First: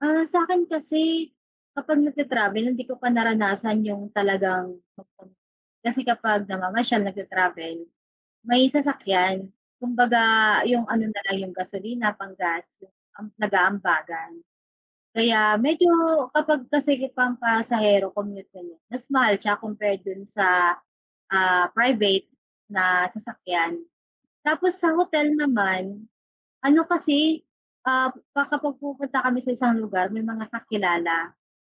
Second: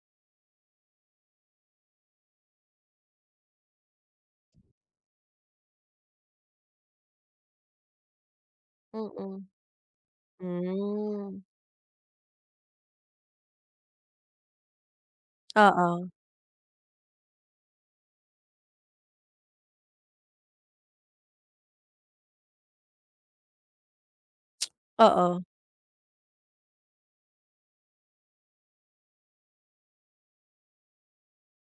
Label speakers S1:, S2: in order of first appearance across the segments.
S1: Ah, sa'kin kasi, kapag nag ta-travel, hindi ko pa naranasan yung talagang mag-com, kasi, kapag namamasyal nagta-travel may
S2: Mhm,
S1: sasakyan. Kumbaga, yung ano na lang,
S2: hmm.
S1: yung gasolina pang-gas am nag-aambagan. Kaya, medyo
S2: Oo.
S1: kapag, kasi, pang pasahero commute ganyan, mas mahal siya compared dun sa, ah, private na sasakyan. Tapos sa hotel
S2: Oo.
S1: naman, ano kasi, ah, pa kapag pumupunta kami sa isang lugar may mga kakilala,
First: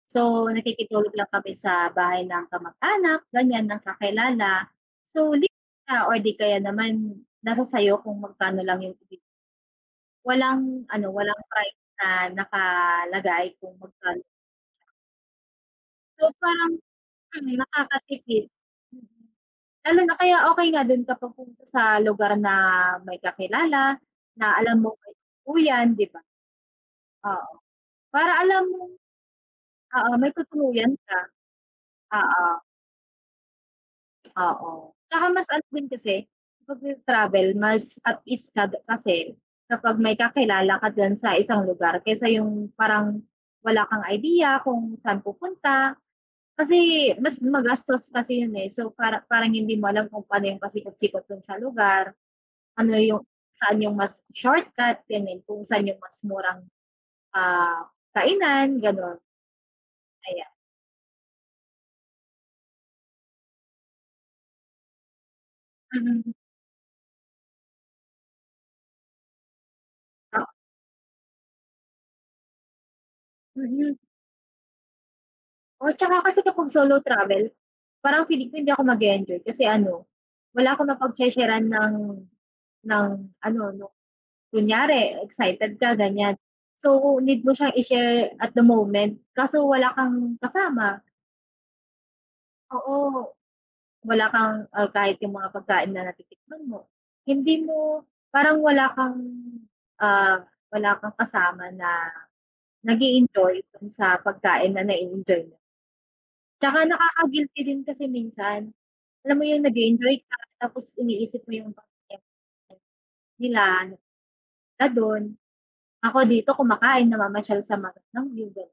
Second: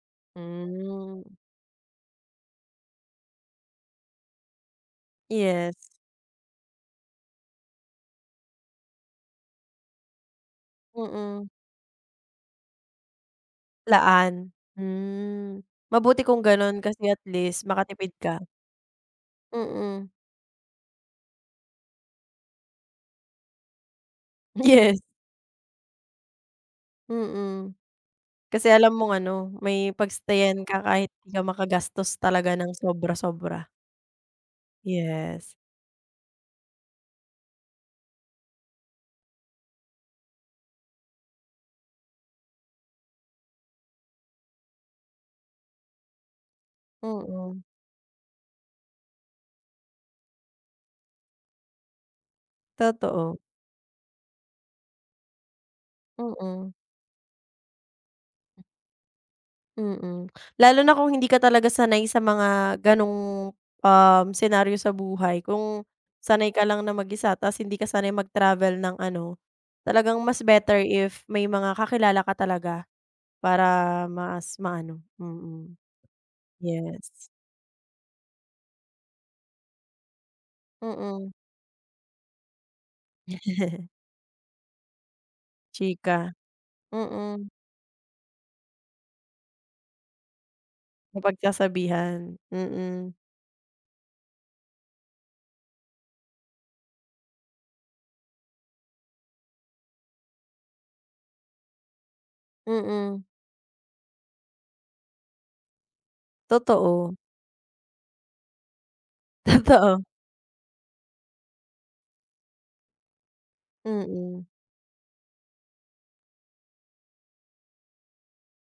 S1: so, nakikitulog
S2: Hmm.
S1: lang kami sa bahay ng kamag-anak, ganyan ng kakilala, so,
S2: Yes.
S1: nakikitulog or di kaya naman nasa sa'yo kung magkano lang yung. Walang ano, walang
S2: Mhm.
S1: price na nakalagay kung magkan.
S2: Laan, hmm, mabuti
S1: So,
S2: kung
S1: parang,
S2: ganun, kasi,
S1: hmm,
S2: atleast makatipid ka.
S1: nakakatipid, mhm, lalo
S2: Mhm.
S1: na kaya okay nga din kapag pupunta sa lugar na may kakilala na alam mong
S2: Yes.
S1: may tutuluyan 'di ba, oo,
S2: Mhm,
S1: para alam
S2: kasi,
S1: mong
S2: alam mong ano, may
S1: oo, may
S2: pag-stay-an ka,
S1: tutuluyan
S2: kahit
S1: ka,
S2: 'di ka makagastos talaga
S1: oo.
S2: ng sobra-sobra.
S1: Oo, 'tsaka
S2: Yes.
S1: mas ano, din kasi, kapag nag-travel mas at least ka kasi, kapag may kakilala ka diyan sa isang lugar, kaysa yung parang wala kang idea kung saan pupunta. Kasi, mas
S2: Mhm.
S1: magastos kasi yun eh, so, para parang hindi mo alam kung pano yung pasikotsikot dun sa lugar, ano, yung
S2: Totoo.
S1: saan yung mas shortcut ganun, kung saan yung mas murang,
S2: Mhm.
S1: ah, kainan ganon.
S2: Mhm,
S1: Ayan.
S2: lalo na kung hindi ka talaga sanay sa mga ganong, um, senaryo sa buhay, kung
S1: Hmm.
S2: sanay ka lang na mag-isa tas, hindi ka sanay mag-travel ng ano, talagang mas
S1: Oh.
S2: better if may mga kakilala ka talaga para
S1: Mhm.
S2: mas maano, mhm,
S1: Oh, 'tsaka, kasi, kapag solo
S2: yes.
S1: travel, parang feeling ko hindi ako mag-e-enjoy kasi ano, wala akong
S2: Mhm.
S1: mapagshe-sheran ng ng, ano, 'no kunyari excited ka
S2: Chika,
S1: ganyan, so, need
S2: mhm.
S1: mo siyang i-share at the moment, kaso wala kang kasama.
S2: Mapagsasabihan, mhm.
S1: Oo, wala kang, ah, kahit yung mga pagkain na natitikman mo, hindi mo, parang wala kang, ah, wala kang kasama na
S2: Mhm.
S1: nag-e-enjoy dun sa pagkain na na-e-enjoy mo. 'Tsaka,
S2: Totoo.
S1: nakaka-guilty din kasi minsan, alam mo yung
S2: Totoo.
S1: nag-e-enjoy ka, tapos iniisip mo yung pamilya mo, like nila,
S2: Mhm.
S1: na dun. Ako dito kumakain namamasyal sa magandang view, ganyan.